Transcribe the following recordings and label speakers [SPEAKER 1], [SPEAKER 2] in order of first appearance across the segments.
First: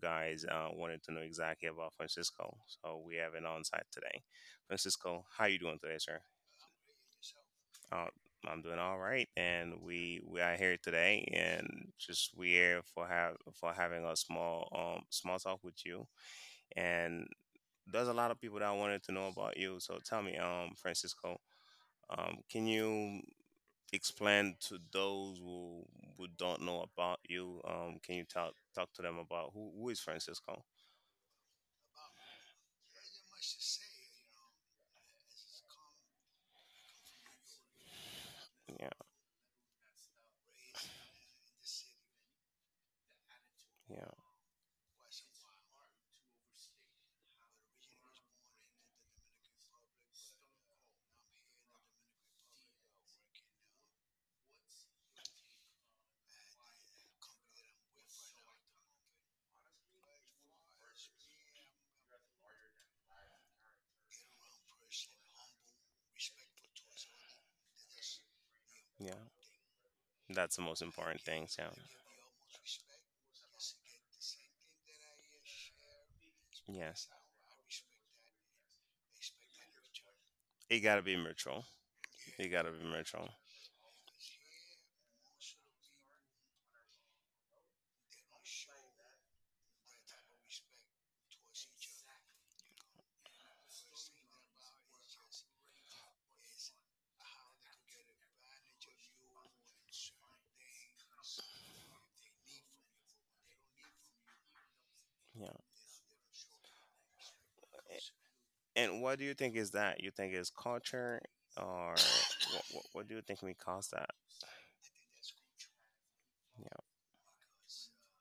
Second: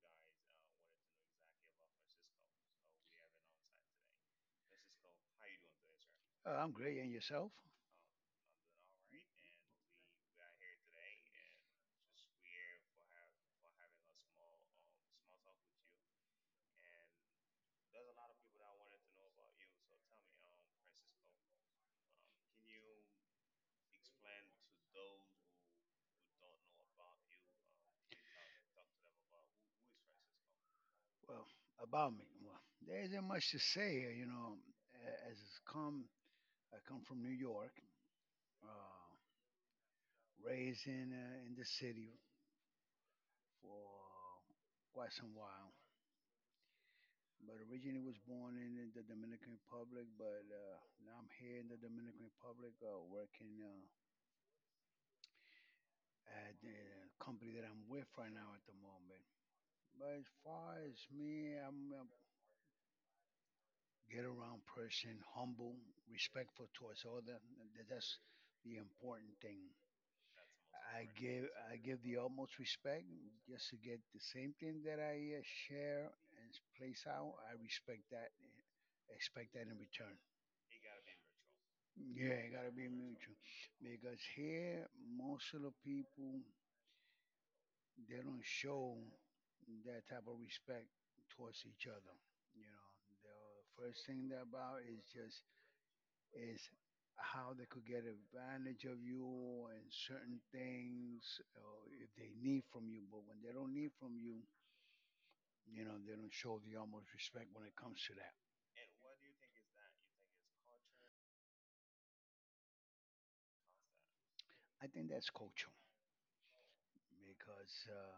[SPEAKER 1] guys wanted to know exactly about Francisco. So we have an on-site today. Francisco, how you doing today, sir?
[SPEAKER 2] Are I'm great, and yourself?
[SPEAKER 1] Uh, I'm doing all right, and we are here today, and just we here for having a small talk with you, and there's a lot of people that wanted to know about you. So tell me, Francisco, can you explain to those who don't know about you? Can you talk to them about who is Francisco?
[SPEAKER 2] Well, about me, there isn't much to say here. You know, as it's come, I come from New York,
[SPEAKER 1] Yeah,
[SPEAKER 2] uh, raised in the city
[SPEAKER 1] yeah,
[SPEAKER 2] for quite some while. But originally was born in the Dominican Republic, but now I'm here in the Dominican Republic, working at the company that I'm with right now at the moment. But as far as me, I'm get around person, humble, respectful towards other. That's the
[SPEAKER 1] yeah.
[SPEAKER 2] important thing.
[SPEAKER 1] That's the most
[SPEAKER 2] I
[SPEAKER 1] important
[SPEAKER 2] give
[SPEAKER 1] thing. Yeah.
[SPEAKER 2] I give the utmost respect just to get the same thing that I share and place
[SPEAKER 1] Yes.
[SPEAKER 2] out. I respect that, expect that in return.
[SPEAKER 1] It gotta be mutual.
[SPEAKER 2] Yeah,
[SPEAKER 1] It
[SPEAKER 2] it
[SPEAKER 1] gotta
[SPEAKER 2] gotta
[SPEAKER 1] be
[SPEAKER 2] be
[SPEAKER 1] mutual.
[SPEAKER 2] mutual because here most of the people they don't show that type of respect towards each other. You know, the first thing they're about is just is how they could get advantage of you and certain things if they need from you. But when they don't need from you,
[SPEAKER 1] Yeah.
[SPEAKER 2] you know, they don't show the utmost respect when it comes to that.
[SPEAKER 1] And what do you think is that? You think it's culture, or what? What do you think we cause that?
[SPEAKER 2] I think that's culture
[SPEAKER 1] Yeah,
[SPEAKER 2] because,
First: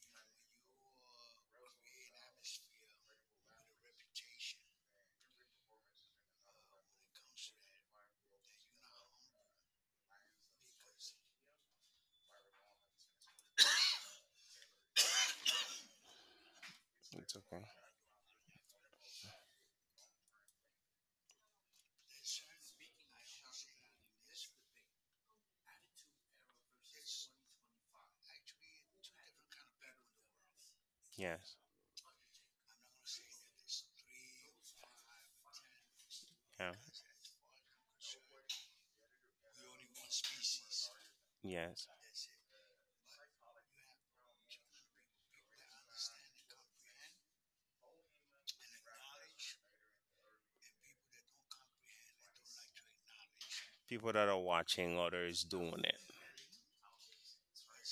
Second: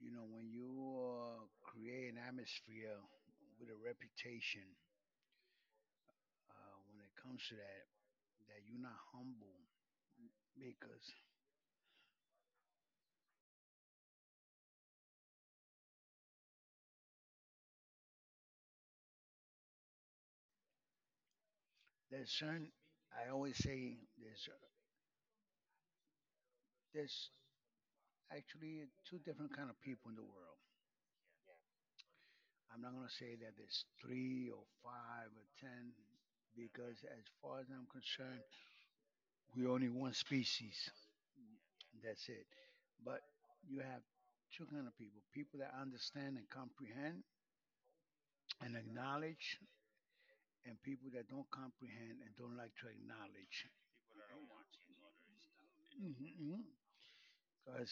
[SPEAKER 2] you know, when you create an atmosphere with a reputation, when it comes to that, that you're not humble because
[SPEAKER 1] it's okay.
[SPEAKER 2] there's certain, I always say there's actually two different kind of people in the world.
[SPEAKER 1] Yes.
[SPEAKER 2] I'm not going to say that there's three or five or ten
[SPEAKER 1] Yeah.
[SPEAKER 2] because, as far as I'm concerned, we're only one species.
[SPEAKER 1] Yes.
[SPEAKER 2] That's it. But you have two kind of people: people that understand and comprehend and acknowledge, and people that don't comprehend and don't like to acknowledge.
[SPEAKER 1] People
[SPEAKER 2] People
[SPEAKER 1] that
[SPEAKER 2] that
[SPEAKER 1] are
[SPEAKER 2] are watching
[SPEAKER 1] watching others doing it.
[SPEAKER 2] others. Because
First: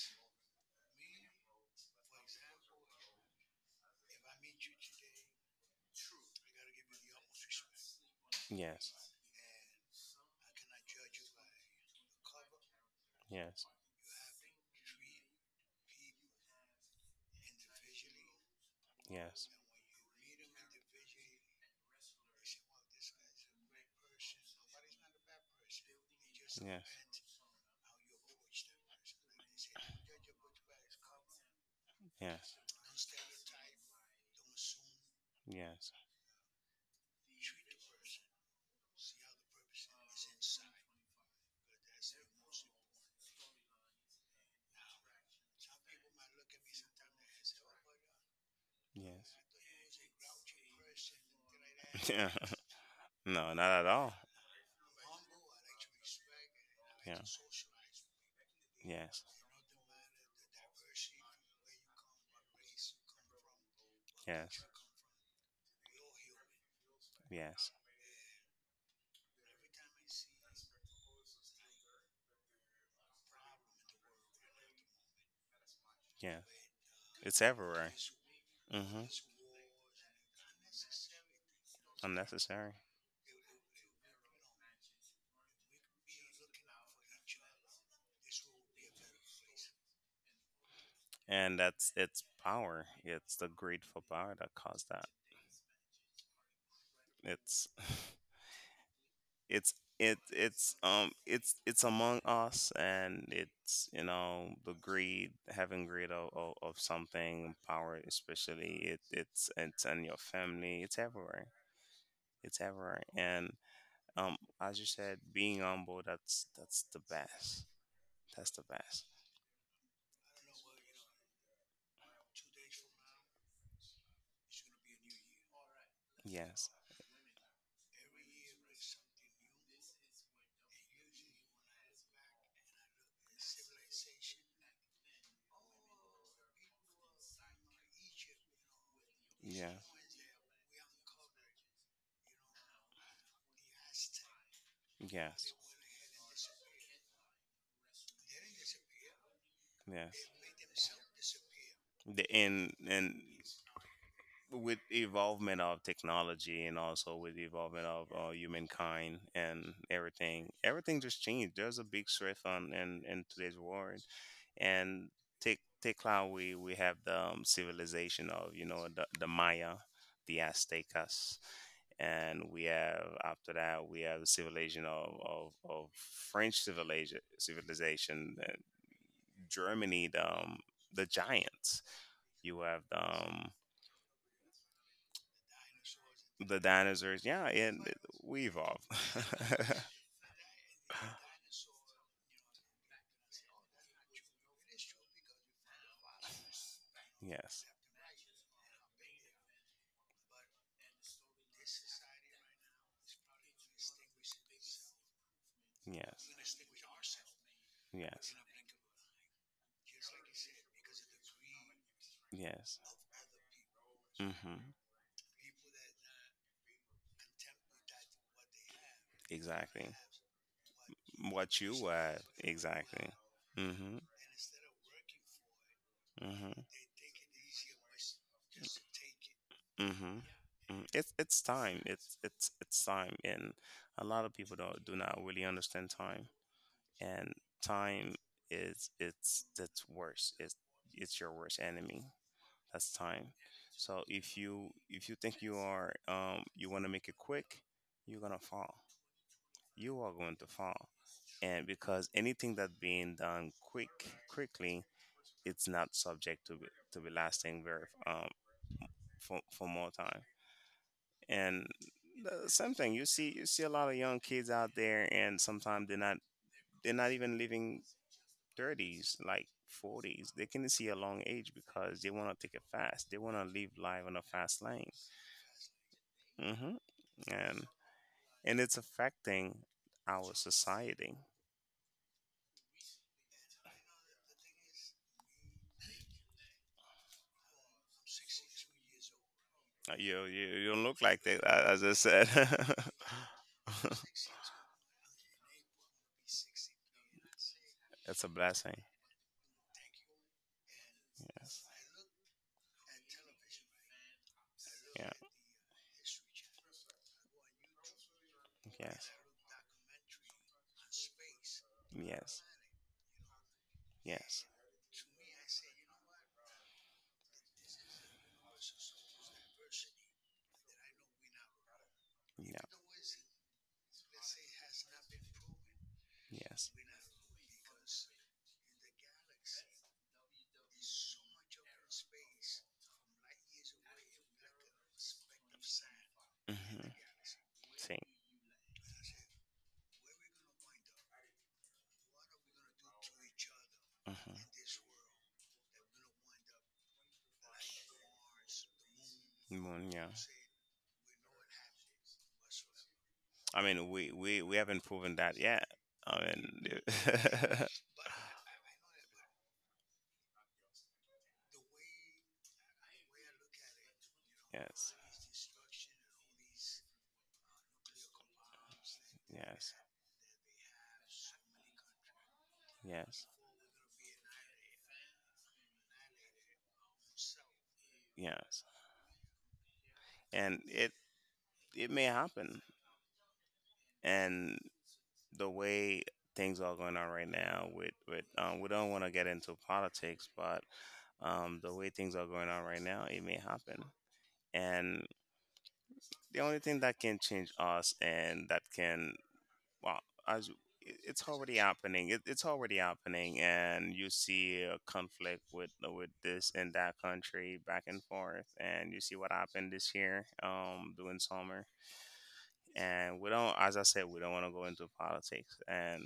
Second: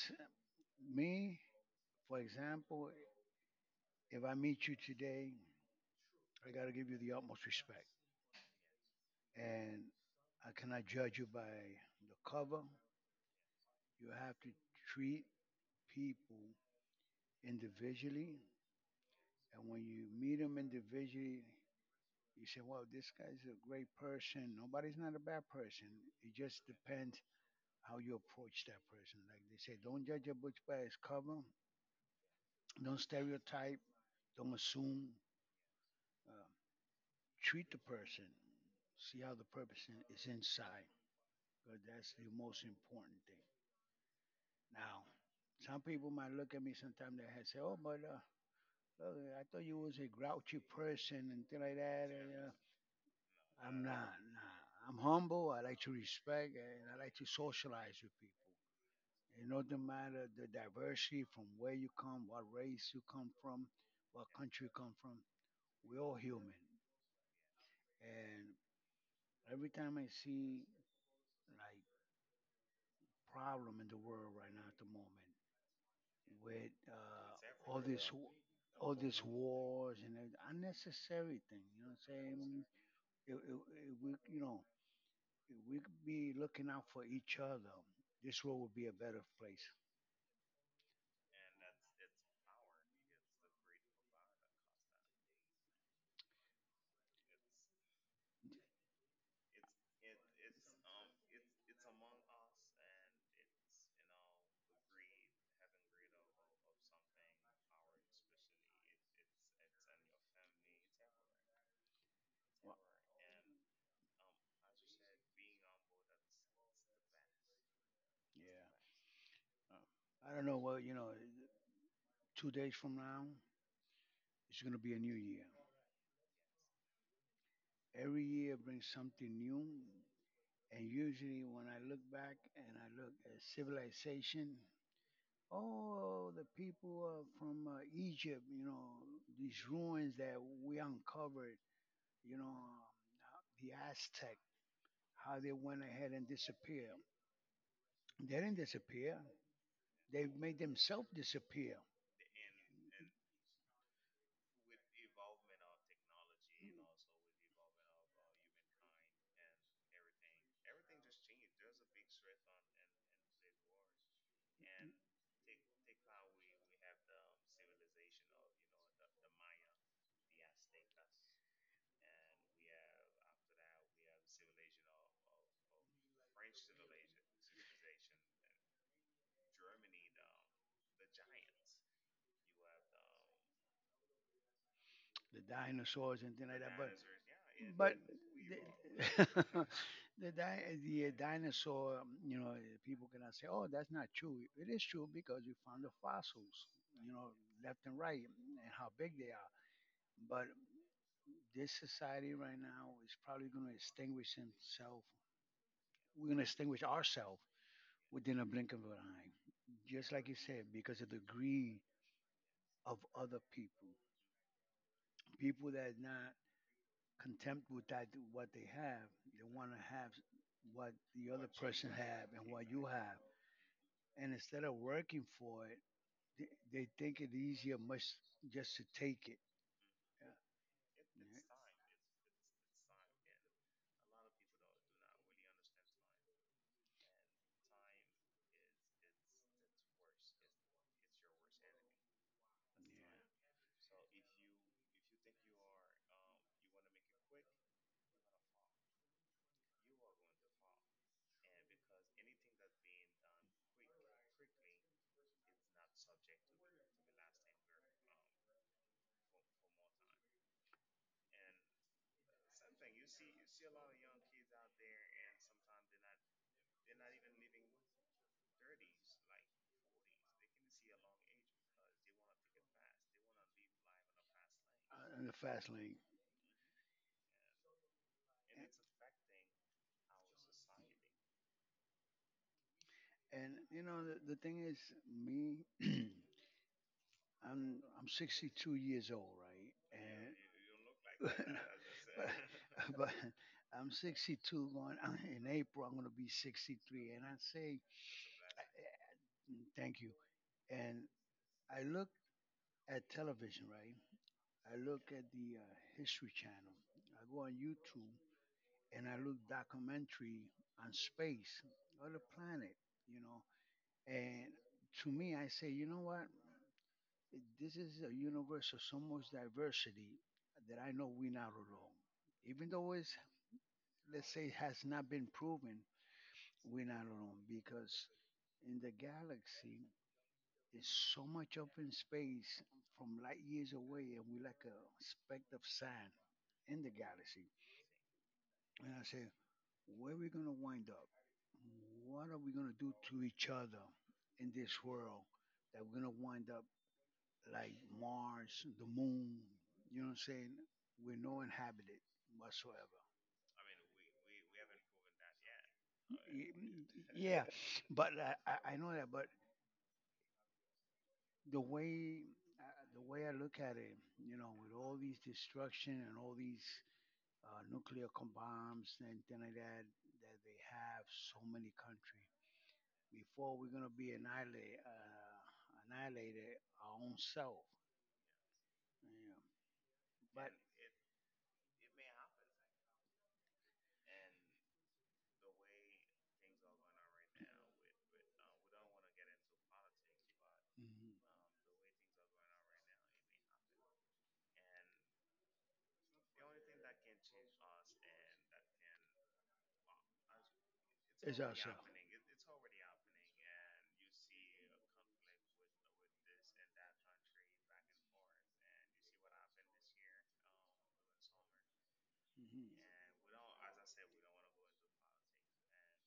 [SPEAKER 2] me, for example, if I meet you today, I got to give you the utmost respect,
[SPEAKER 1] Yes.
[SPEAKER 2] and I cannot judge you by the cover.
[SPEAKER 1] Yes.
[SPEAKER 2] You have to treat people individually,
[SPEAKER 1] Yes.
[SPEAKER 2] and when you meet them individually, you say, "Well, this guy's a great person. Nobody's not a bad person. It just depends how you approach that person." Like they say, don't judge a book by its cover. Don't stereotype. Don't assume.
[SPEAKER 1] Yes.
[SPEAKER 2] Uh, Treat the person. See how the person is inside. Because that's the most important thing. Now, some people might look at me sometime they had say, "Oh, but look,
[SPEAKER 1] Yes.
[SPEAKER 2] I thought you was a grouchy person and things like
[SPEAKER 1] Like
[SPEAKER 2] that."
[SPEAKER 1] that.
[SPEAKER 2] And,
[SPEAKER 1] Yeah. No, not
[SPEAKER 2] I'm
[SPEAKER 1] at
[SPEAKER 2] not.
[SPEAKER 1] all.
[SPEAKER 2] Nah. I'm humble. I like to respect and I like
[SPEAKER 1] Yeah.
[SPEAKER 2] to
[SPEAKER 1] Yes.
[SPEAKER 2] socialize with people. It doesn't matter the diversity from where you come, what race you come from, what
[SPEAKER 1] Yes.
[SPEAKER 2] country you come from. We're all human.
[SPEAKER 1] Yes.
[SPEAKER 2] And every time I see like problem in the world right now at the moment,
[SPEAKER 1] Yeah.
[SPEAKER 2] with
[SPEAKER 1] It's
[SPEAKER 2] all
[SPEAKER 1] everywhere.
[SPEAKER 2] this w- all
[SPEAKER 1] Hmm.
[SPEAKER 2] these wars and unnecessary thing. You know what I'm saying?
[SPEAKER 1] Unnecessary.
[SPEAKER 2] You know, if we could be looking out for each other, this world would be a better place.
[SPEAKER 1] And that's it's power. It's the greed for power that caused that. It's it's it's among us, and it's the greed, having greed of something, power especially. It's in your family, it's everywhere.
[SPEAKER 2] Well,
[SPEAKER 1] And as you said, being humble, that's
[SPEAKER 2] yeah.
[SPEAKER 1] the best.
[SPEAKER 2] I don't know. Well, you know, 2 days from now, it's going to be a new year.
[SPEAKER 1] Yes.
[SPEAKER 2] Every year brings something new. And usually, when I look back and I look at civilization, oh, the people from Egypt, you know, these
[SPEAKER 1] Yeah.
[SPEAKER 2] ruins that we uncovered, you know, the Aztec, how they
[SPEAKER 1] Yes.
[SPEAKER 2] went ahead and disappeared. They didn't disappear.
[SPEAKER 1] Yes.
[SPEAKER 2] They made themselves disappear.
[SPEAKER 1] The,
[SPEAKER 2] And, and
[SPEAKER 1] and
[SPEAKER 2] with
[SPEAKER 1] with
[SPEAKER 2] the
[SPEAKER 1] the
[SPEAKER 2] evolvement
[SPEAKER 1] evolvement
[SPEAKER 2] of
[SPEAKER 1] of
[SPEAKER 2] technology
[SPEAKER 1] technology,
[SPEAKER 2] and
[SPEAKER 1] and
[SPEAKER 2] also
[SPEAKER 1] also
[SPEAKER 2] with
[SPEAKER 1] with
[SPEAKER 2] the
[SPEAKER 1] the evolvement
[SPEAKER 2] evolvement of
[SPEAKER 1] of humankind, and
[SPEAKER 2] humankind and everything,
[SPEAKER 1] everything,
[SPEAKER 2] everything
[SPEAKER 1] everything just
[SPEAKER 2] just changed.
[SPEAKER 1] changed. There's
[SPEAKER 2] There's
[SPEAKER 1] a
[SPEAKER 2] a big
[SPEAKER 1] big
[SPEAKER 2] shift
[SPEAKER 1] shift
[SPEAKER 2] on
[SPEAKER 1] on
[SPEAKER 2] and big
[SPEAKER 1] in today's world,
[SPEAKER 2] wars. And
[SPEAKER 1] and take how we have the civilization of the Maya, the Aztecas, and we have, after that, we have the civilization of of French civilization, Germany, the Giants. You have
[SPEAKER 2] the dinosaurs and things The like
[SPEAKER 1] the
[SPEAKER 2] that. But
[SPEAKER 1] dinosaurs. Yeah, and
[SPEAKER 2] we
[SPEAKER 1] we evolved.
[SPEAKER 2] evolved. The, the, di- The dinosaur, you know, people cannot say, oh, that's not true. It is true because we found the fossils, you know,
[SPEAKER 1] Yes,
[SPEAKER 2] left and right, and how big they are. But this society right now is probably going to extinguish itself. We're
[SPEAKER 1] yes,
[SPEAKER 2] going to extinguish ourselves
[SPEAKER 1] yes,
[SPEAKER 2] within a blink of an eye, just like you said, because of the greed
[SPEAKER 1] yes.
[SPEAKER 2] of other people,
[SPEAKER 1] Hmm.
[SPEAKER 2] people that not contempt with that what they have. They want to
[SPEAKER 1] Exactly.
[SPEAKER 2] have what the other
[SPEAKER 1] What you
[SPEAKER 2] person
[SPEAKER 1] were,
[SPEAKER 2] have and what you
[SPEAKER 1] exactly.
[SPEAKER 2] have,
[SPEAKER 1] Mm-hmm.
[SPEAKER 2] and instead of working for it,
[SPEAKER 1] Mm-hmm.
[SPEAKER 2] they think it easier much just to take it.
[SPEAKER 1] Mm-hmm.
[SPEAKER 2] Yeah.
[SPEAKER 1] Mm. It's
[SPEAKER 2] Yeah.
[SPEAKER 1] time. It's time, and a lot of people don't do not really understand time. And time is, it's, that's worse. It's your worst enemy. That's time. So if you think you are, you want to make it quick, you're gonna fall. You are going to fall, and because anything that's being done quickly it's not subject to be, lasting very, for more time. And the same thing, you see a lot of young kids out there, and sometimes they're not even living thirties, like 40s. They can see a long age because they want to take it fast, they want to live life on a fast lane.
[SPEAKER 2] Yeah. In the fast lane.
[SPEAKER 1] hmm and
[SPEAKER 2] And
[SPEAKER 1] it's affecting our society.
[SPEAKER 2] And you know the thing is, me I'm 62 years old, right?
[SPEAKER 1] Uh, you
[SPEAKER 2] And
[SPEAKER 1] you, you don't look like that, as I said.
[SPEAKER 2] but I'm 62 going in April. I'm going to be 63, and I say
[SPEAKER 1] It's a blessing.
[SPEAKER 2] mm, thank you. And
[SPEAKER 1] Yes.
[SPEAKER 2] I look at television, right? I look
[SPEAKER 1] Yeah.
[SPEAKER 2] at the History Channel. I go on YouTube and
[SPEAKER 1] Yes.
[SPEAKER 2] I look documentary on space or the
[SPEAKER 1] Yes.
[SPEAKER 2] planet, you know.
[SPEAKER 1] Yes.
[SPEAKER 2] And to me, I say, you know what? This is a universe of so much diversity that I know we're not alone. Even
[SPEAKER 1] Yeah.
[SPEAKER 2] though it's, let's say, has not been proven,
[SPEAKER 1] Yes.
[SPEAKER 2] we're not alone because in the galaxy is so much open space from light years away, and we're like a speck of sand in
[SPEAKER 1] Mm-hmm.
[SPEAKER 2] the galaxy.
[SPEAKER 1] See.
[SPEAKER 2] And I said, where are we going to wind up? What are we going to do to each other
[SPEAKER 1] Mm-hmm.
[SPEAKER 2] in this world that we're going to wind up like Mars, the moon,
[SPEAKER 1] Moon.
[SPEAKER 2] you know what
[SPEAKER 1] Yeah.
[SPEAKER 2] I'm saying? We're no inhabited whatsoever.
[SPEAKER 1] I mean, we haven't proven that yet. I mean,
[SPEAKER 2] Yeah, I know that, but the way the way I look at it, you know, with
[SPEAKER 1] yes.
[SPEAKER 2] all these destruction and all these bombs and things like
[SPEAKER 1] Yes.
[SPEAKER 2] that that they have so many countries.
[SPEAKER 1] Yes.
[SPEAKER 2] Before we're gonna be annihilated our own self.
[SPEAKER 1] Yes.
[SPEAKER 2] Yeah. But
[SPEAKER 1] And it may happen. And the way things are going on right now with, we don't want to get into politics, but
[SPEAKER 2] mhm.
[SPEAKER 1] the way things are going on right now, it may happen. And the only thing that can change us, and that can, well, it's
[SPEAKER 2] It's
[SPEAKER 1] already
[SPEAKER 2] awesome.
[SPEAKER 1] happening. It's already happening, and you see a conflict with, this and that country, back and forth, and you see what happened this year, during summer.
[SPEAKER 2] Mhm.
[SPEAKER 1] And we don't, as I said, we don't want to go into politics, and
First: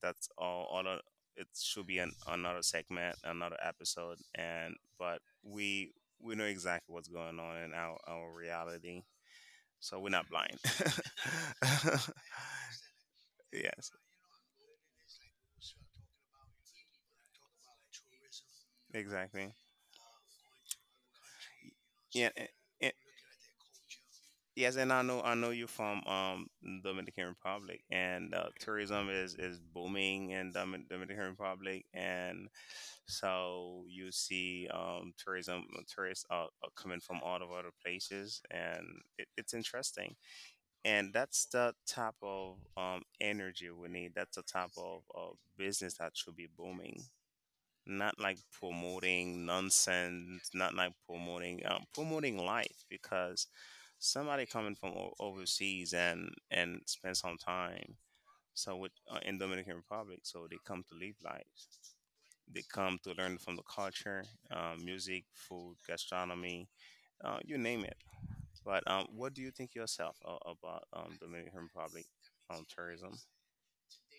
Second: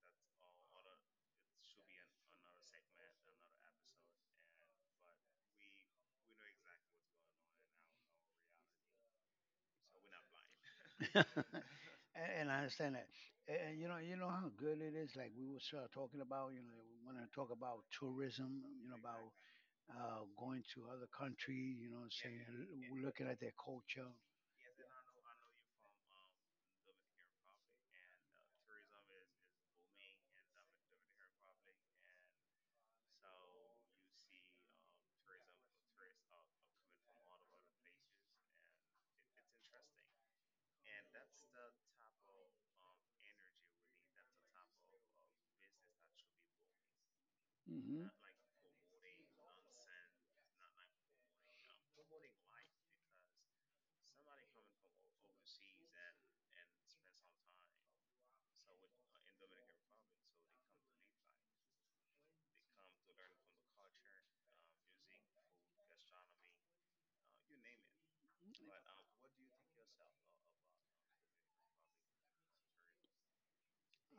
[SPEAKER 1] that's all. It should be another segment, another episode, and but we know exactly what's going on in our reality, so we're not blind.
[SPEAKER 2] and I understand that. And
[SPEAKER 1] Yes.
[SPEAKER 2] you know how good it is. Like we were sort of talking about, you know, we want to talk about tourism. You know, about
[SPEAKER 1] Exactly.
[SPEAKER 2] exactly. Going to other country. You know,
[SPEAKER 1] Yeah.
[SPEAKER 2] saying
[SPEAKER 1] A-
[SPEAKER 2] looking at their culture.
[SPEAKER 1] Yes, and I know you're from Dominican Republic, and tourism is booming in Dominican Republic, and so you see tourism tourists are coming from all of other places, and it's interesting, and that's the type of energy we need. That's the type of business that should be booming,
[SPEAKER 2] Hmm
[SPEAKER 1] not like promoting nonsense, not like promoting life, because somebody coming from overseas and spend some time, so with in Dominican Republic, so they come to live life. They come to learn from the culture, music, food, gastronomy, you name it. But what do you think yourself about Dominican Republic tourism?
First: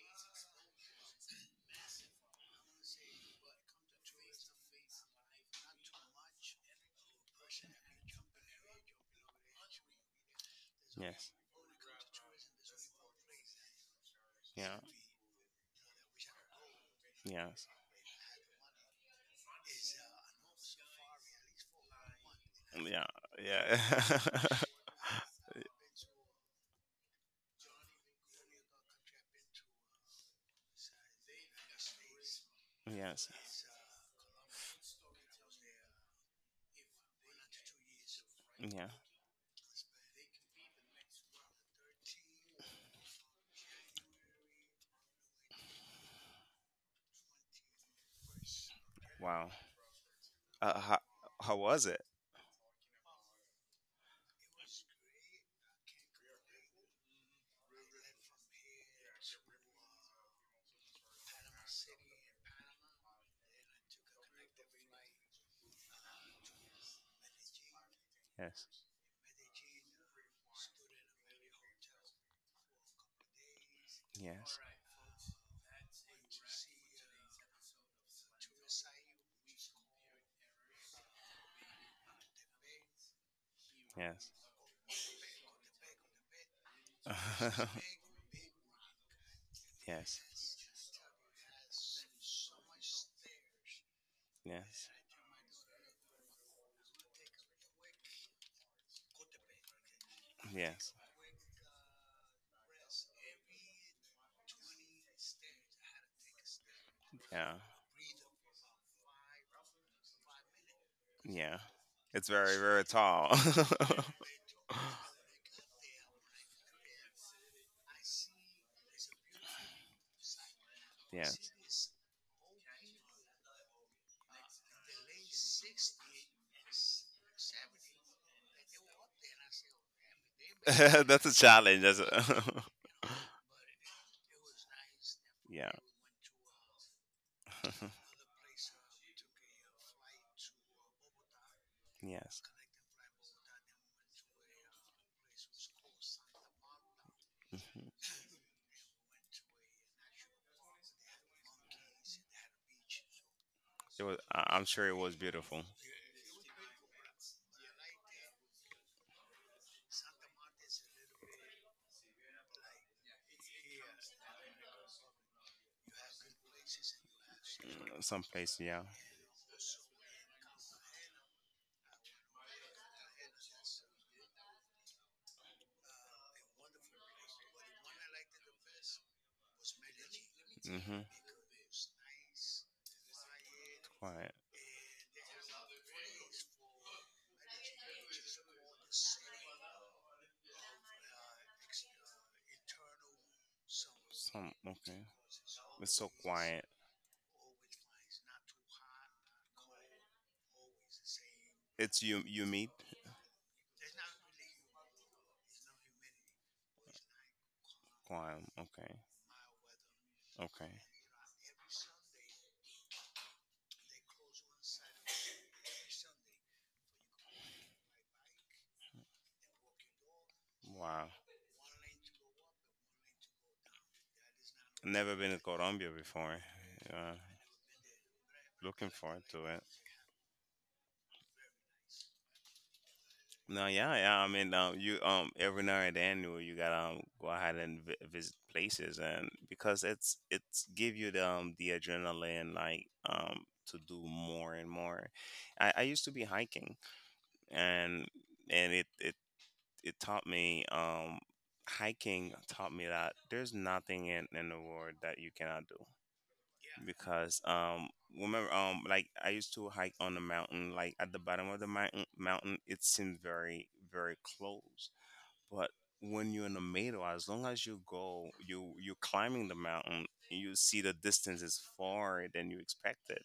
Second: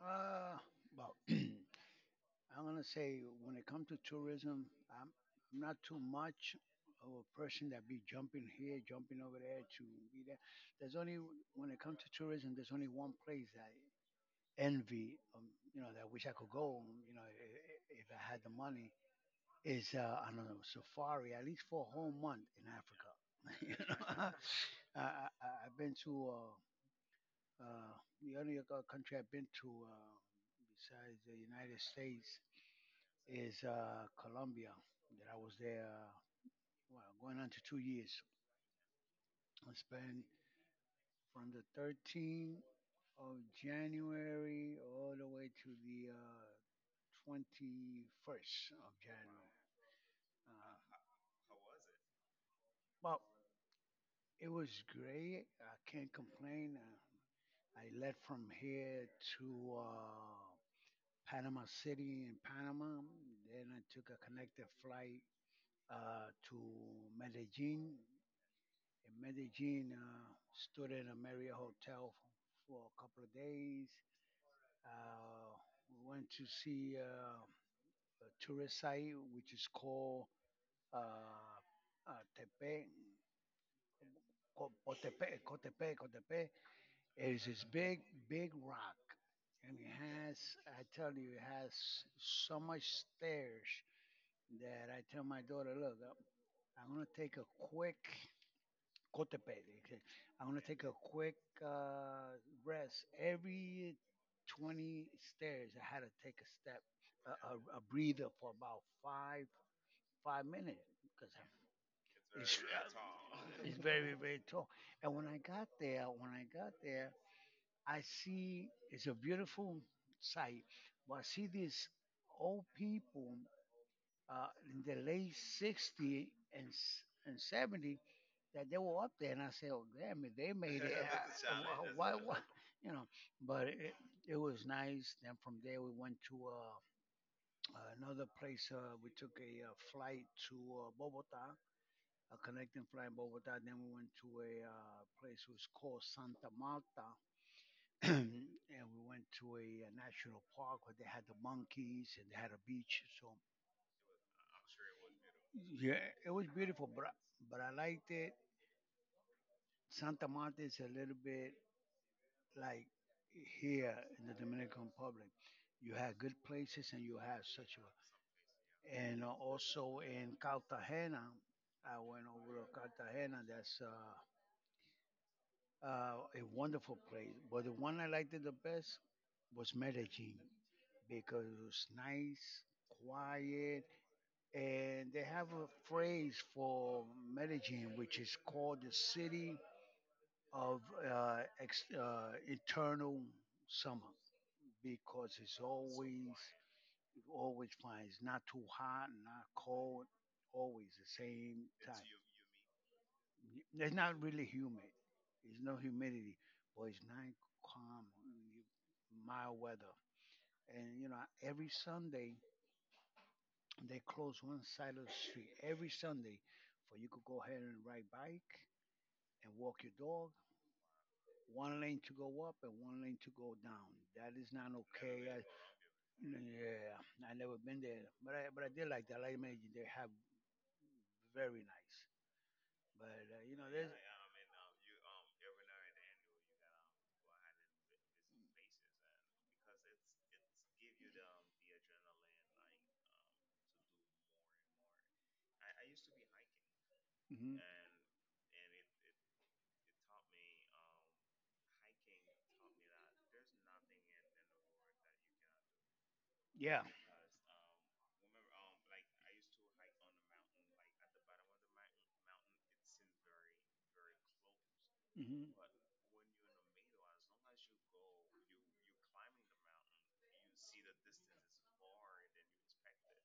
[SPEAKER 2] about well, I'm gonna say when it comes to tourism, I'm not too much of a person that be jumping here, jumping over there to be there. There's only
[SPEAKER 1] Yes.
[SPEAKER 2] When it comes to tourism, there's only one place I
[SPEAKER 1] Yeah.
[SPEAKER 2] envy, you know, that I wish I could go, you know,
[SPEAKER 1] Yes.
[SPEAKER 2] if I had the money, is I don't know safari at least for a whole month in
[SPEAKER 1] Yeah.
[SPEAKER 2] Africa. you
[SPEAKER 1] Yeah.
[SPEAKER 2] know, I, I've been to uh, the only other country I've been to besides the United States
[SPEAKER 1] Yes.
[SPEAKER 2] is Colombia. That I was there well, going on to 2 years.
[SPEAKER 1] Yeah.
[SPEAKER 2] I spent from the 13th of January all the way to the 21st of
[SPEAKER 1] Wow.
[SPEAKER 2] January.
[SPEAKER 1] Uh, how,
[SPEAKER 2] Uh,
[SPEAKER 1] how was it?
[SPEAKER 2] well, It was great. I can't complain. I left from here to uh, Panama City in Panama. Then I took a connected flight to Medellin.
[SPEAKER 1] Yes.
[SPEAKER 2] In Medellin, stood in a Marriott hotel for a couple of days.
[SPEAKER 1] Yes.
[SPEAKER 2] Uh, we went to see a tourist site, which is
[SPEAKER 1] Yes.
[SPEAKER 2] called uh, uh, Tepe,
[SPEAKER 1] Yes.
[SPEAKER 2] Cotepe. It's this big, big rock, and it
[SPEAKER 1] Yes.
[SPEAKER 2] has,
[SPEAKER 1] Yes.
[SPEAKER 2] I tell you, it has so much stairs that I tell my daughter, look, I'm going to take a quick Cotepec. okay, I'm going to take a
[SPEAKER 1] Yes.
[SPEAKER 2] quick uh, rest. Every 20 stairs, I had to take a step,
[SPEAKER 1] Yeah.
[SPEAKER 2] a breather for about 5 minutes because
[SPEAKER 1] Yeah. It's very,
[SPEAKER 2] it's,
[SPEAKER 1] very tall.
[SPEAKER 2] it's very, very tall. And when I got there, when I got there, I see it's a beautiful sight, but I
[SPEAKER 1] Yeah.
[SPEAKER 2] see these old people in the late 60s and and 70 that they were up there, and I said, "Oh, damn it, they made it."
[SPEAKER 1] That's a challenge. That's
[SPEAKER 2] Why,
[SPEAKER 1] a
[SPEAKER 2] you know? But it was nice. Then from
[SPEAKER 1] yeah.
[SPEAKER 2] there we went to another place. We took a flight to Bogota, a
[SPEAKER 1] Yes.
[SPEAKER 2] connecting flight in Bogota. Then we went to a place which was called Santa Marta and we went to a, national park where they had the monkeys and they had a beach. So
[SPEAKER 1] It was. I'm sure it was beautiful.
[SPEAKER 2] yeah, it was beautiful, but I liked it. Santa Marta is a little bit like here in the Dominican Republic. You have good places and you have such a
[SPEAKER 1] Mm, some place, yeah.
[SPEAKER 2] and also in Cartagena, I went over to Cartagena. That's a wonderful place. But the one I liked the best was Medellin
[SPEAKER 1] Mhm.
[SPEAKER 2] because it was nice, quiet,
[SPEAKER 1] Quiet.
[SPEAKER 2] and they have a phrase for Medellin, which is called the city of eternal summer,
[SPEAKER 1] Some, okay.
[SPEAKER 2] because it's
[SPEAKER 1] It's so
[SPEAKER 2] always
[SPEAKER 1] quiet.
[SPEAKER 2] you always find it's not too hot, not cold, always the same
[SPEAKER 1] It's
[SPEAKER 2] time.
[SPEAKER 1] you. You meet.
[SPEAKER 2] It's not really humid. There's no humidity, but it's nice, calm,
[SPEAKER 1] Quiet. Okay.
[SPEAKER 2] mild weather.
[SPEAKER 1] Okay.
[SPEAKER 2] And you know, every Sunday they close one side of the street every Sunday for you could go ahead and ride bike and walk your dog.
[SPEAKER 1] Wow.
[SPEAKER 2] One lane to go up and one lane to go down. That is not
[SPEAKER 1] Never
[SPEAKER 2] okay.
[SPEAKER 1] been to Colombia before.
[SPEAKER 2] Yeah,
[SPEAKER 1] Uh,
[SPEAKER 2] I never been there, but I did
[SPEAKER 1] looking
[SPEAKER 2] like that.
[SPEAKER 1] forward
[SPEAKER 2] Like I
[SPEAKER 1] to.
[SPEAKER 2] mean, they have very nice. But
[SPEAKER 1] No,
[SPEAKER 2] there's
[SPEAKER 1] yeah, yeah. I mean, you, every now and then you gotta, go ahead and visit places, and because it's give you the, the adrenaline, like, to do more and more. I used to be hiking,
[SPEAKER 2] hmm
[SPEAKER 1] and and it it it taught me, hiking taught me that there's nothing in the world that you cannot do,
[SPEAKER 2] yeah,
[SPEAKER 1] because remember, like I used to hike on the mountain, like at the bottom of the mountain it seemed very, very close,
[SPEAKER 2] hmm
[SPEAKER 1] but when you're in the middle, as long as you go, you're climbing the mountain, you see the distance is far than you expected,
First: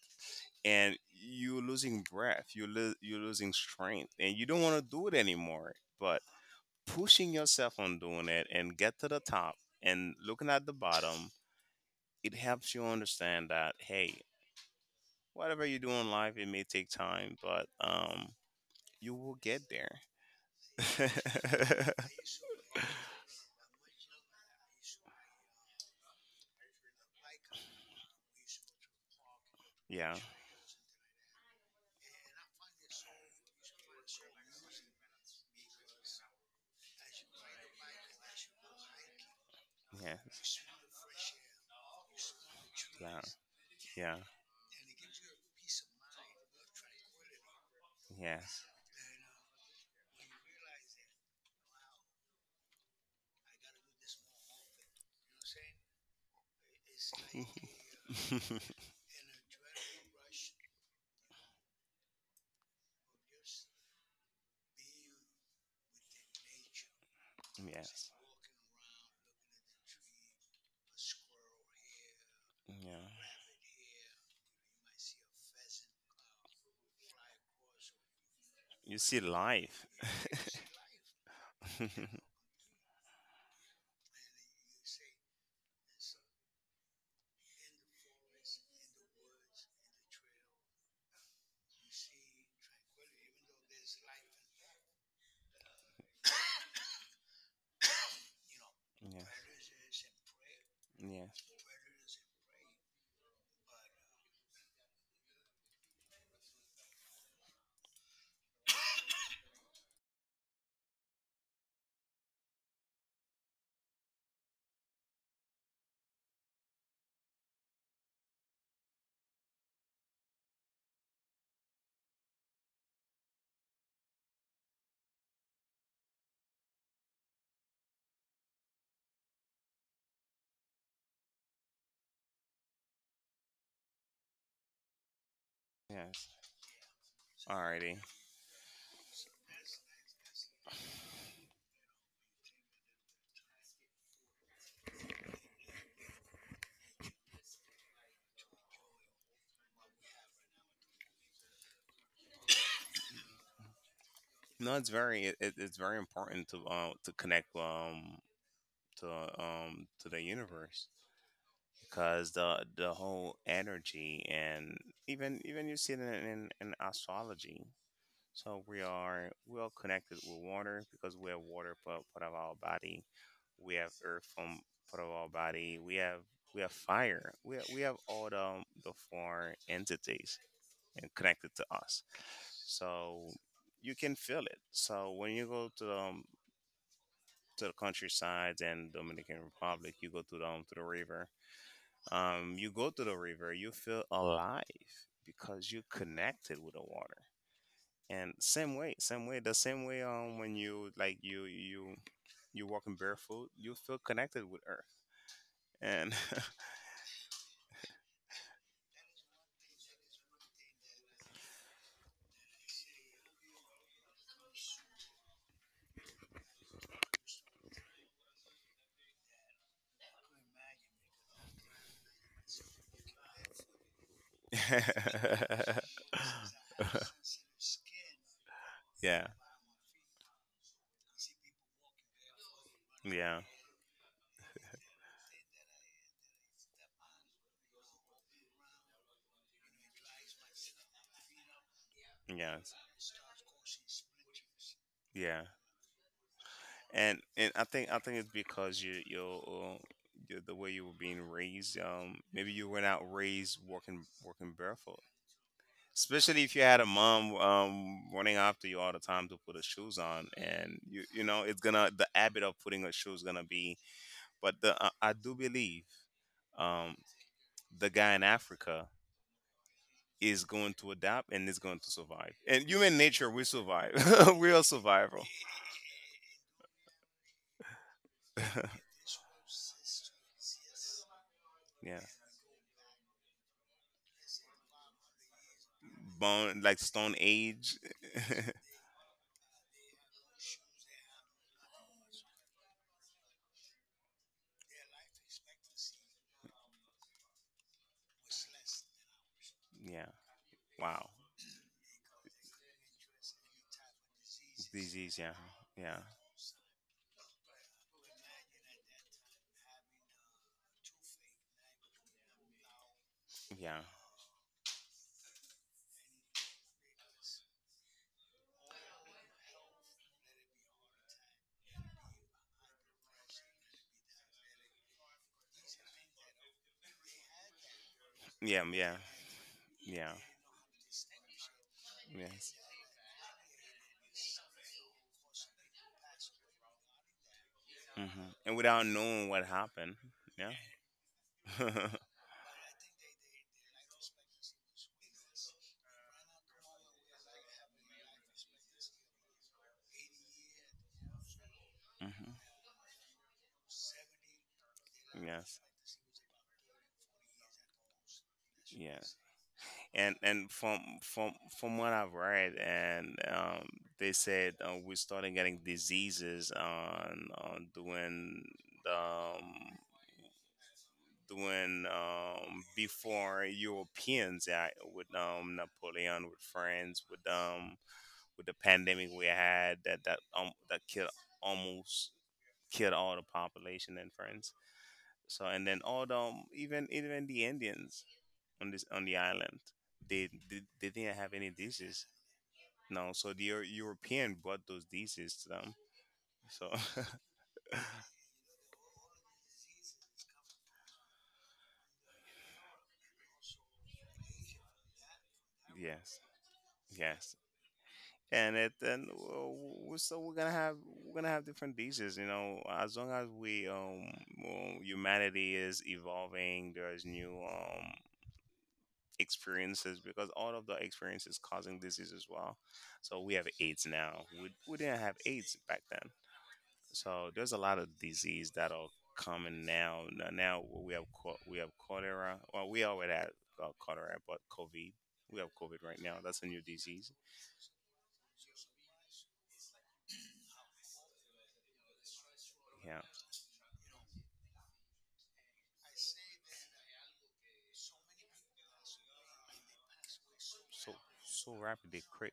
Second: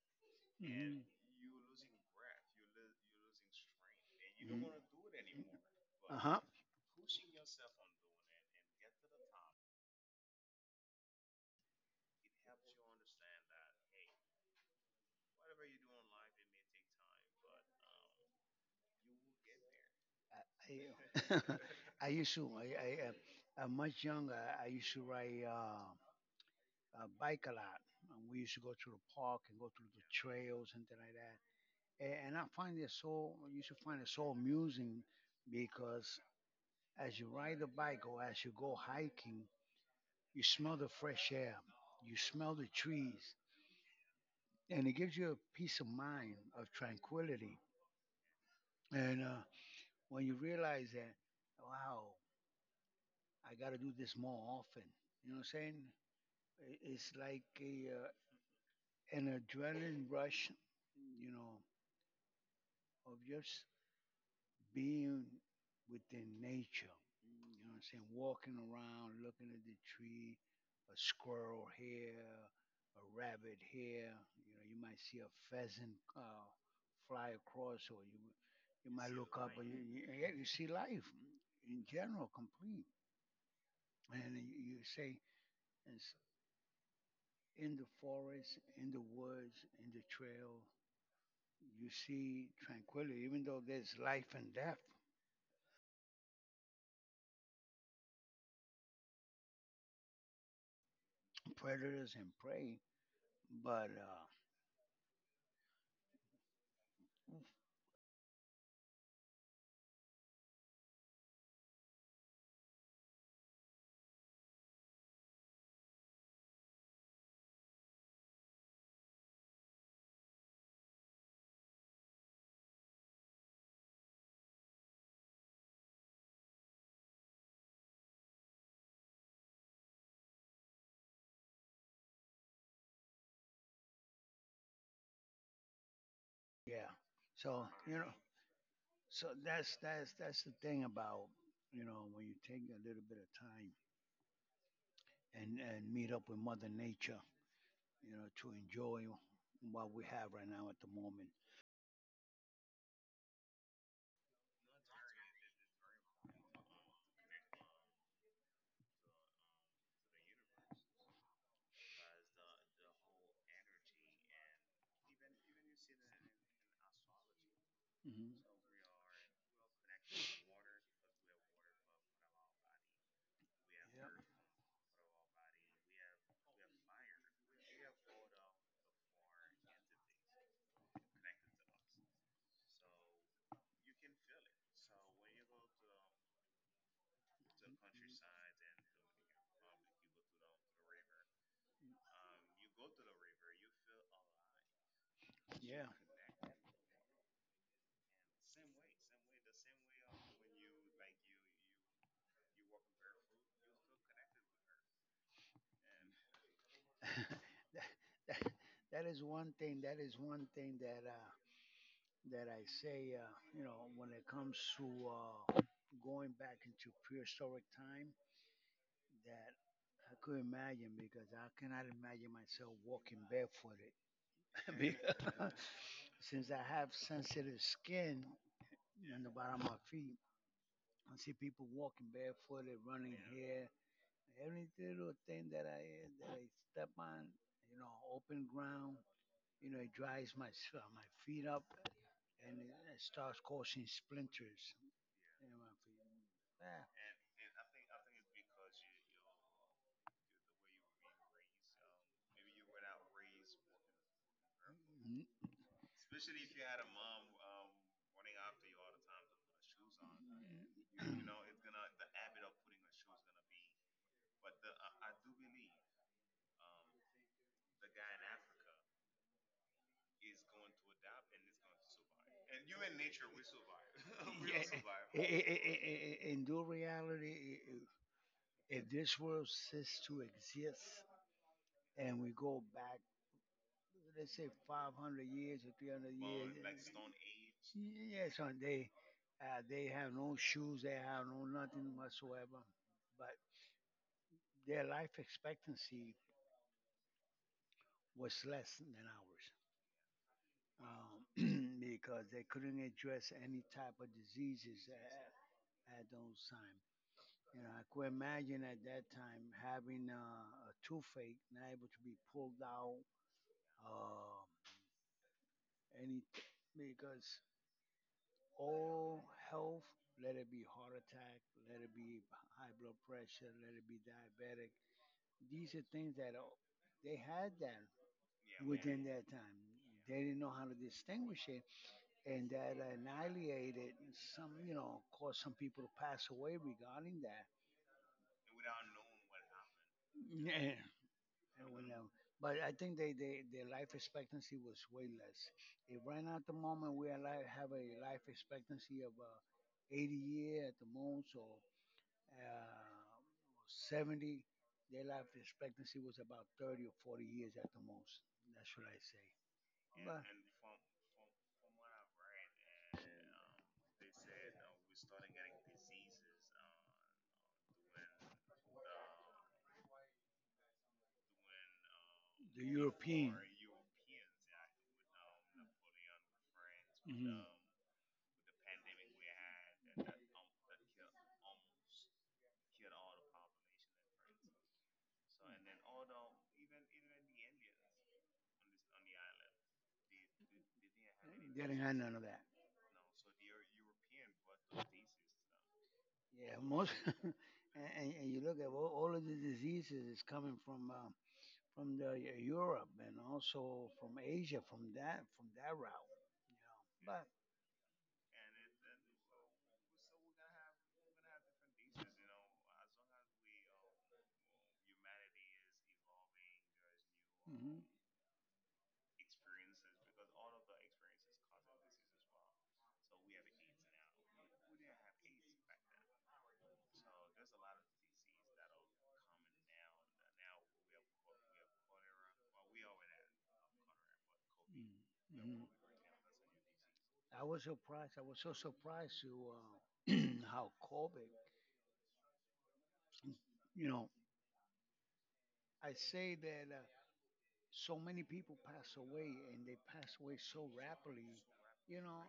[SPEAKER 1] and
[SPEAKER 2] hmm
[SPEAKER 1] you're losing breath, you're losing strength and you don't want to do it
[SPEAKER 2] hmm
[SPEAKER 1] anymore,
[SPEAKER 2] uh
[SPEAKER 1] but
[SPEAKER 2] huh,
[SPEAKER 1] pushing yourself on doing it and get to the top, and looking at the bottom, it helps you understand that, hey, whatever you do in life, it may take time, but you will get there.
[SPEAKER 2] I, I used to. I'm much younger. I used to ride bike a lot, and we used to go to the park and go through the
[SPEAKER 1] Yeah,
[SPEAKER 2] trails and things like that. And I find it so. You should find it so amusing because as you ride the bike or as you go hiking,
[SPEAKER 1] yeah,
[SPEAKER 2] you smell the fresh air, you smell the trees,
[SPEAKER 1] yeah,
[SPEAKER 2] and it gives you a peace of mind of tranquility.
[SPEAKER 1] yeah, yes,
[SPEAKER 2] And when you realize that, wow, I got to do this more often. You know what I'm saying? It's like a an adrenaline rush, you know, of just being within nature. You know what I'm saying?
[SPEAKER 1] yes,
[SPEAKER 2] Walking around, looking at the tree, a squirrel here, a
[SPEAKER 1] yeah.
[SPEAKER 2] rabbit here. You know, you might see a pheasant fly across, or you
[SPEAKER 1] You
[SPEAKER 2] might
[SPEAKER 1] see
[SPEAKER 2] look up and
[SPEAKER 1] life.
[SPEAKER 2] yeah, you see life in
[SPEAKER 1] Yeah.
[SPEAKER 2] general complete. And you say, and in the forest, in the woods, in the trail, you see tranquility, even though there's life and death,
[SPEAKER 1] Yes.
[SPEAKER 2] predators and prey. But
[SPEAKER 1] Yes.
[SPEAKER 2] yeah, so
[SPEAKER 1] Alrighty.
[SPEAKER 2] so that's the thing about when you take a little bit of time and meet up with Mother Nature, you know, to enjoy what we have right now at the moment.
[SPEAKER 1] No, it's very, it's very important to, to connect, to, to the universe, because the whole energy and, even you see it in, in astrology.
[SPEAKER 2] Hmm.
[SPEAKER 1] So we are well connected with water, because we have water, part of our body. We have
[SPEAKER 2] Yep.
[SPEAKER 1] earth from part of our body. We have fire. We have all the four entities and connected to us. So you can feel it. So when you go to the, countryside and Dominican Republic, you go to the river. You go to the river, you feel alive, because you're
[SPEAKER 2] Yeah.
[SPEAKER 1] connected with the water. And same way, when you, like, you you walking barefoot, you feel connected with earth, and
[SPEAKER 2] that, that, that is one thing. That is one thing that that I say. You know, when it comes to going back into prehistoric time, that I could imagine because I cannot imagine myself walking barefooted.
[SPEAKER 1] yeah,
[SPEAKER 2] Because since I have sensitive skin on
[SPEAKER 1] yeah,
[SPEAKER 2] the bottom of my feet, I see people walking barefooted, running here every little thing that I step on, you know, open ground, you know, it dries my my feet up, and
[SPEAKER 1] yeah,
[SPEAKER 2] it starts causing splinters
[SPEAKER 1] yeah,
[SPEAKER 2] in my feet. Ah,
[SPEAKER 1] and I think it's because the way you were being raised, maybe you were not raised walking barefoot,
[SPEAKER 2] mm,
[SPEAKER 1] especially if you had a mom, running after you
[SPEAKER 2] my
[SPEAKER 1] all the time to put her shoes on, and
[SPEAKER 2] mm,
[SPEAKER 1] you know it's gonna, the habit of putting her shoes gonna be. But the, I do believe, um, the guy in Africa is going to adapt and is going to survive, and human nature, we survive. We are
[SPEAKER 2] yeah,
[SPEAKER 1] survival.
[SPEAKER 2] in dual reality, if this world ceased to exist
[SPEAKER 1] Yeah.
[SPEAKER 2] and we go back. They say 500 years or 300 years.
[SPEAKER 1] Bone like stone age.
[SPEAKER 2] Yeah, son, they have no shoes, they have no nothing whatsoever. But their life expectancy was less than ours
[SPEAKER 1] Yeah. Wow.
[SPEAKER 2] um, because they couldn't address any type of diseases
[SPEAKER 1] Disease, yeah, yeah,
[SPEAKER 2] at those time. You know, I could imagine at that time having a toothache, not able to be pulled out,
[SPEAKER 1] yeah,
[SPEAKER 2] um any because all health, let it be heart attack, let it be high blood pressure, let it be diabetic. These are things that are, they had that
[SPEAKER 1] yeah, yeah,
[SPEAKER 2] within yeah. that time. Yeah.
[SPEAKER 1] yeah,
[SPEAKER 2] They didn't know how to distinguish it, and
[SPEAKER 1] yes.
[SPEAKER 2] that annihilated some, you know, caused some people to pass away regarding that.
[SPEAKER 1] Hmm. And without knowing what happened, yeah.
[SPEAKER 2] Yeah, and when, but I think they their life expectancy was way less. If right now at the moment we have a life expectancy of 80 year at the most, or
[SPEAKER 1] Hmm.
[SPEAKER 2] uh, 70, their life
[SPEAKER 1] Yes.
[SPEAKER 2] expectancy was about 30 or 40 years at the most. That's what
[SPEAKER 1] Yeah.
[SPEAKER 2] I say.
[SPEAKER 1] And
[SPEAKER 2] But
[SPEAKER 1] from what I've read, and they said, we started getting diseases on the, um, doing,
[SPEAKER 2] from the European,
[SPEAKER 1] before Europeans.
[SPEAKER 2] in
[SPEAKER 1] Yeah, with, Napoleon, with France, with,
[SPEAKER 2] mhm,
[SPEAKER 1] the pandemic, we had that, killed almost, killed all the population in France. So, and then all the, even the Indians on this on the island. They didn't have any
[SPEAKER 2] they didn't have
[SPEAKER 1] dishes.
[SPEAKER 2] none of that.
[SPEAKER 1] No, so the European brought those dishes to them.
[SPEAKER 2] Yeah,
[SPEAKER 1] So
[SPEAKER 2] most, and you look at all of the diseases is coming from the Europe and also from Asia, from that route.
[SPEAKER 1] yes,
[SPEAKER 2] But
[SPEAKER 1] yes. And it then we're, so we're gonna have different dishes, you know. As long as we, well, humanity is evolving, there's new,
[SPEAKER 2] new mm-hmm.
[SPEAKER 1] experiences, because all of the experiences causing disease as well. So we have AIDS now. We didn't have AIDS back then. So there's a lot of disease that are coming now. Now we have, we have cholera. Well, we already had, cholera, but COVID.
[SPEAKER 2] Mm,
[SPEAKER 1] We have
[SPEAKER 2] we mhm.
[SPEAKER 1] COVID right now. That's a new disease.
[SPEAKER 2] I was surprised. I was so surprised to how COVID,
[SPEAKER 1] Yeah.
[SPEAKER 2] you know, I say that so many people pass away and they pass away so
[SPEAKER 1] So
[SPEAKER 2] rapidly.
[SPEAKER 1] so rapidly.
[SPEAKER 2] You know,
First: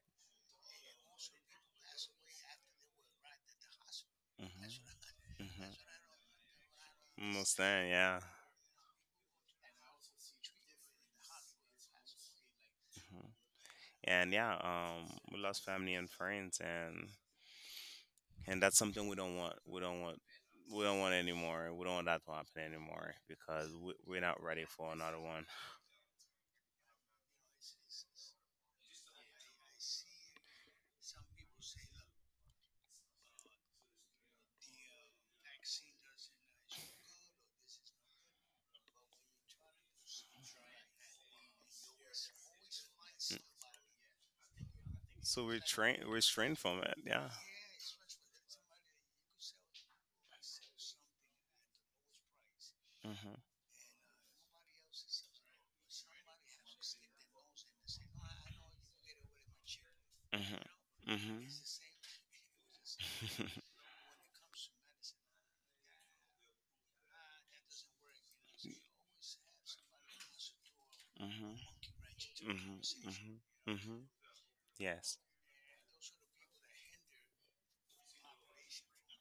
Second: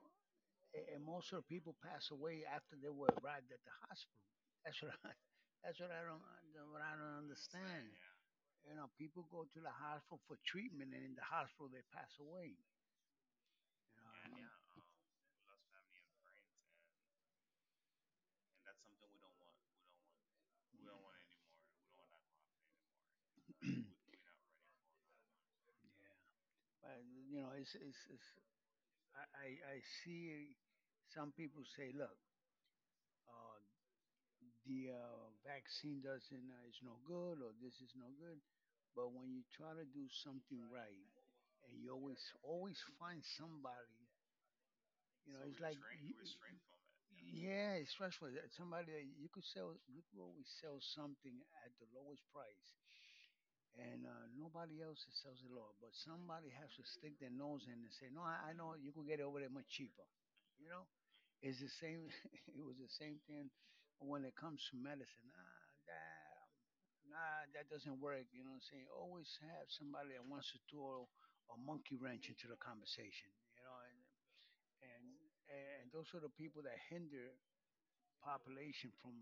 [SPEAKER 2] and most of the people pass away after they were arrived at the hospital. That's what I,
[SPEAKER 1] Mm-hmm.
[SPEAKER 2] that's what I don't
[SPEAKER 1] Mm-hmm. Understand?
[SPEAKER 2] understand.
[SPEAKER 1] Yeah.
[SPEAKER 2] You know, people go to the hospital for treatment, and in the hospital they pass away. You
[SPEAKER 1] Mhm.
[SPEAKER 2] know,
[SPEAKER 1] And
[SPEAKER 2] I mean,
[SPEAKER 1] yeah, we lost family and friends, and that's something we don't want. We don't want. We don't want anymore. We don't want that to happen anymore, because we, we're not ready for another one.
[SPEAKER 2] but you know, it's I, I I see some people say, look, uh, the vaccine doesn't is no good or this is no good. But when you try to do something right, and you always find
[SPEAKER 1] Mm.
[SPEAKER 2] somebody, you know,
[SPEAKER 1] So
[SPEAKER 2] it's
[SPEAKER 1] we're
[SPEAKER 2] like
[SPEAKER 1] trained,
[SPEAKER 2] you,
[SPEAKER 1] from it, yeah.
[SPEAKER 2] yeah. Yeah, it's stressful. That somebody that you could sell, you could always sell something at the lowest price,
[SPEAKER 1] Mhm.
[SPEAKER 2] and nobody else sells it low. But somebody has to stick their nose in and say, no, I know you could get it over there much cheaper.
[SPEAKER 1] Mhm.
[SPEAKER 2] You know,
[SPEAKER 1] Mhm.
[SPEAKER 2] it's the same. It was the same thing when it comes to medicine. Ah, that, nah, that doesn't work. You know what I'm saying? Always have somebody that wants to throw a
[SPEAKER 1] Mhm.
[SPEAKER 2] monkey wrench into the
[SPEAKER 1] Mhm.
[SPEAKER 2] conversation.
[SPEAKER 1] Mhm.
[SPEAKER 2] You know,
[SPEAKER 1] Mhm.
[SPEAKER 2] and
[SPEAKER 1] Yes.
[SPEAKER 2] and those are the people that hinder population from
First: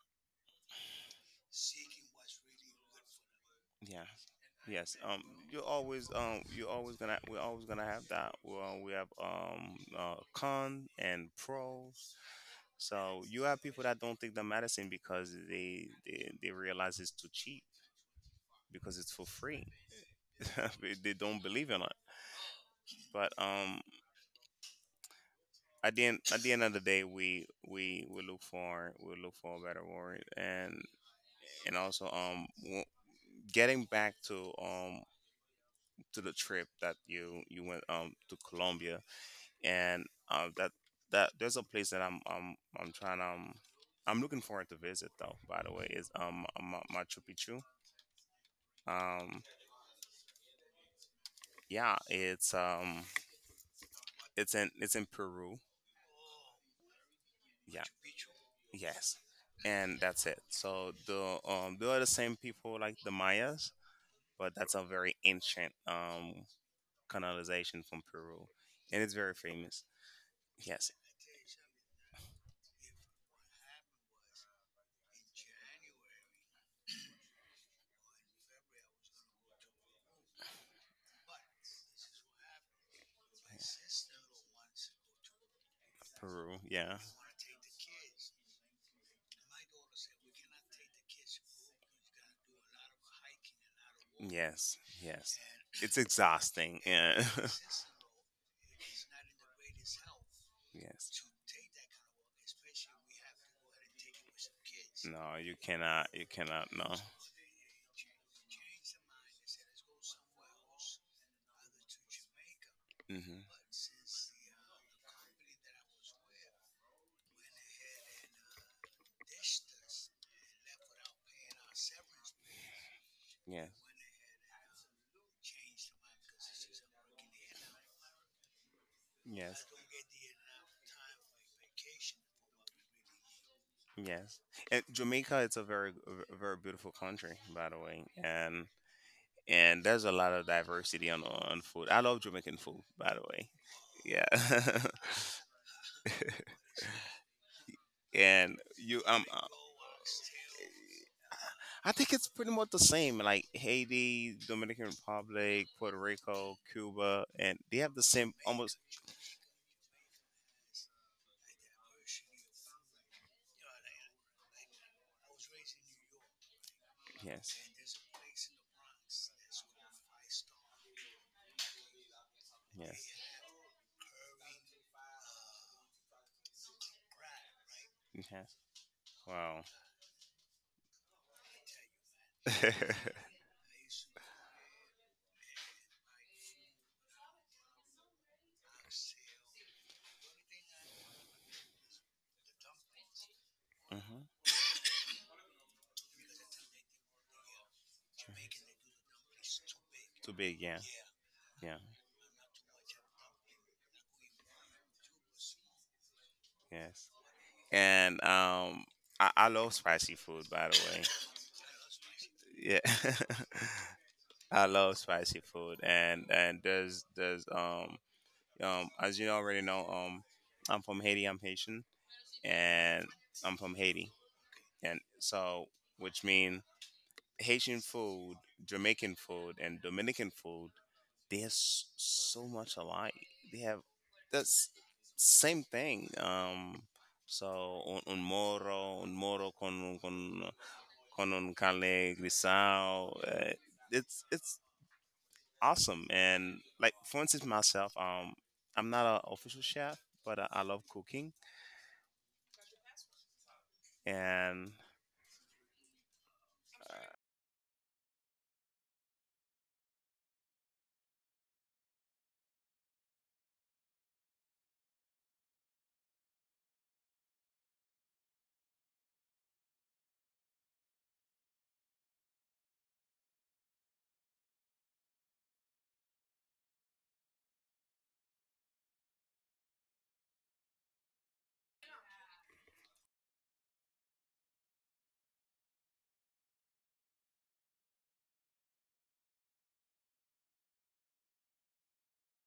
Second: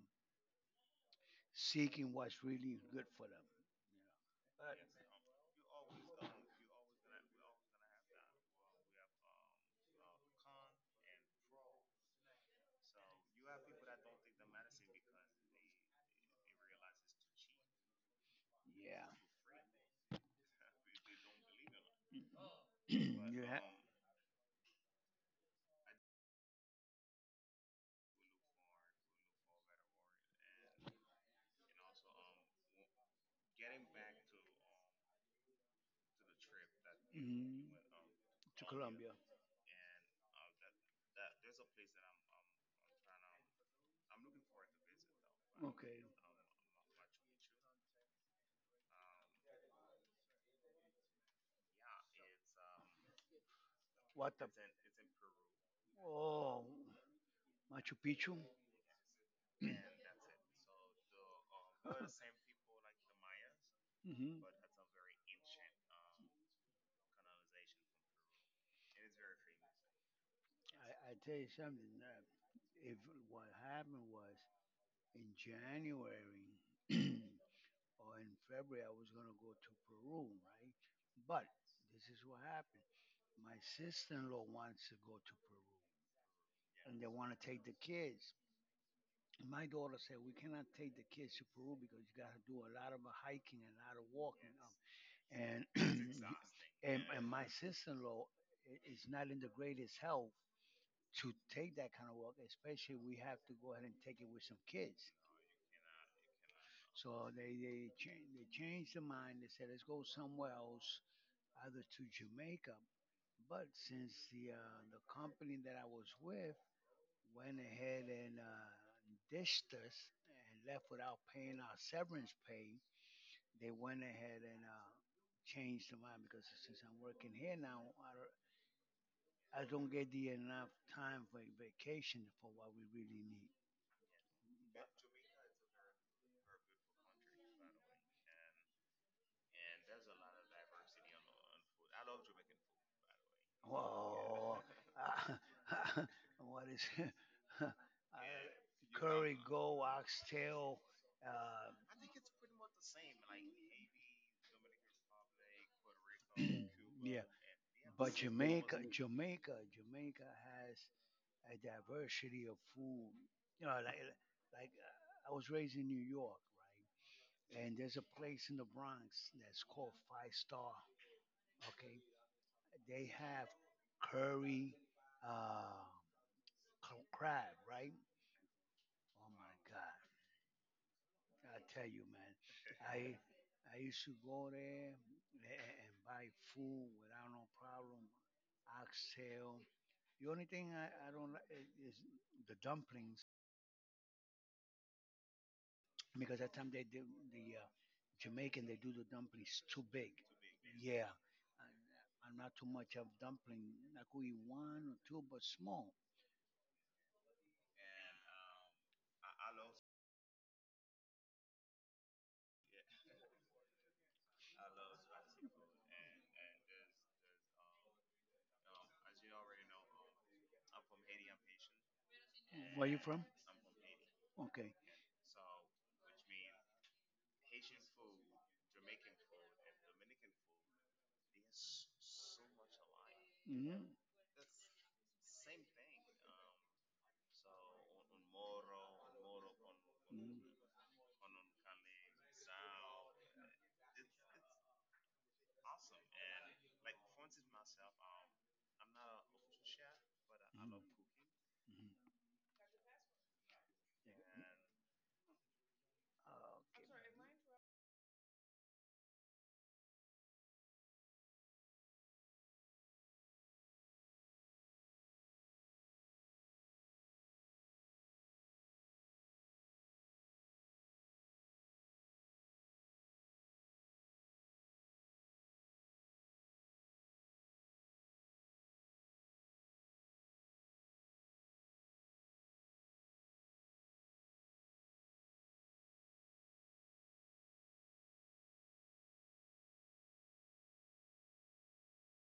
[SPEAKER 2] seeking what's really good for them.
[SPEAKER 1] Yeah. Yes. You're always, You're always gonna. We're always gonna have that. Well, we have, con and pro. So you have people that don't take the medicine because they realize it's too cheap, because
[SPEAKER 2] Yeah,
[SPEAKER 1] it's for free. They don't believe in it. But,
[SPEAKER 2] you have
[SPEAKER 1] at the end, of the day, we we look for a better word, and also, getting back to, to the trip that you
[SPEAKER 2] mm,
[SPEAKER 1] went, to
[SPEAKER 2] to
[SPEAKER 1] Colombia,
[SPEAKER 2] Colombia.
[SPEAKER 1] and, um that that there's a place that I'm trying, I'm looking forward to visit, though. By the way,
[SPEAKER 2] Okay.
[SPEAKER 1] is, Machu Picchu. Um, Yeah,
[SPEAKER 2] What the?
[SPEAKER 1] it's in Peru.
[SPEAKER 2] Oh,
[SPEAKER 1] Yeah,
[SPEAKER 2] Machu Picchu.
[SPEAKER 1] yes. And that's it. So they are the same people like the Mayas,
[SPEAKER 2] hmm
[SPEAKER 1] but that's a very ancient, colonization from Peru. And it's very famous.
[SPEAKER 2] Ancient
[SPEAKER 1] Yes.
[SPEAKER 2] I tell you something. If what happened was in January or in February, I was going to go to Peru, right? But this is what happened. My sister-in-law wants to go to Peru, yeah,
[SPEAKER 1] Peru.
[SPEAKER 2] and
[SPEAKER 1] Yeah.
[SPEAKER 2] they yes. Want to take the kids. And my daughter said we cannot take the kids to Peru because you got to do a lot of hiking and a lot of walking.
[SPEAKER 1] Yes. Yes.
[SPEAKER 2] And
[SPEAKER 1] It's
[SPEAKER 2] it's exhausting.
[SPEAKER 1] exhausting.
[SPEAKER 2] And
[SPEAKER 1] Yeah.
[SPEAKER 2] my sister-in-law is not in the greatest health
[SPEAKER 1] Yes.
[SPEAKER 2] to take that kind of walk, especially we have to go ahead and take it with some kids.
[SPEAKER 1] No, you cannot. You cannot. No.
[SPEAKER 2] So they they changed their mind. They said let's go somewhere else, either to Jamaica.
[SPEAKER 1] Hmm.
[SPEAKER 2] But since the company that I was with went ahead and dished us and left without paying our severance pay, they
[SPEAKER 1] Yes.
[SPEAKER 2] went ahead and changed their mind because since I'm working here now, I
[SPEAKER 1] Yes.
[SPEAKER 2] don't get the enough time for vacation for what we really need.
[SPEAKER 1] Really. Yes, and Jamaica, it's a very, beautiful country, by the way, and there's a lot of diversity on food. I love Jamaican food, by the way. Yeah,
[SPEAKER 2] Whoa, yeah. What is uh,
[SPEAKER 1] and you, big.
[SPEAKER 2] curry go oxtail? Uh,
[SPEAKER 1] I think it's pretty much the same. Like Haiti, Dominican Republic, Puerto Rico,
[SPEAKER 2] yeah,
[SPEAKER 1] Cuba, and they have the
[SPEAKER 2] but
[SPEAKER 1] same almost.
[SPEAKER 2] Jamaica has
[SPEAKER 1] I
[SPEAKER 2] a diversity of food.
[SPEAKER 1] like,
[SPEAKER 2] You know, like
[SPEAKER 1] like.
[SPEAKER 2] I was raised in New York, right?
[SPEAKER 1] Yes.
[SPEAKER 2] And there's a place in the Bronx that's called Five Star. Okay,
[SPEAKER 1] Yes.
[SPEAKER 2] they have curry, uh, c- crab, right?
[SPEAKER 1] Have.
[SPEAKER 2] Oh
[SPEAKER 1] Yeah.
[SPEAKER 2] my
[SPEAKER 1] Wow.
[SPEAKER 2] God! I tell you, man,
[SPEAKER 1] I used.
[SPEAKER 2] I I used to go there a- and buy food without no problem. Oxtail. The only thing I don't like is the dumplings
[SPEAKER 1] Hmm.
[SPEAKER 2] because that time they do the Jamaican they do the dumplings too big.
[SPEAKER 1] Too big. Yeah.
[SPEAKER 2] Yeah,
[SPEAKER 1] Yeah.
[SPEAKER 2] I,
[SPEAKER 1] Yeah.
[SPEAKER 2] I'm not too much of dumpling. I could eat one or two, but small.
[SPEAKER 1] Yes. And, I love spicy food, by the way. Yeah. I love spicy food, and there's as you already know, I'm from Haiti. I'm Haitian,
[SPEAKER 2] Where you
[SPEAKER 1] and
[SPEAKER 2] from?
[SPEAKER 1] I'm from Haiti,
[SPEAKER 2] Okay.
[SPEAKER 1] and so which mean Haitian food, Jamaican food, and Dominican food. They are, so much alike. They
[SPEAKER 2] Mm-hmm.
[SPEAKER 1] have, that's same thing. So un moro con, con un cale grisao. It's awesome, and like for instance myself, I'm not an official chef, but I love cooking,
[SPEAKER 2] Mm-hmm. And.
[SPEAKER 1] and
[SPEAKER 2] Um,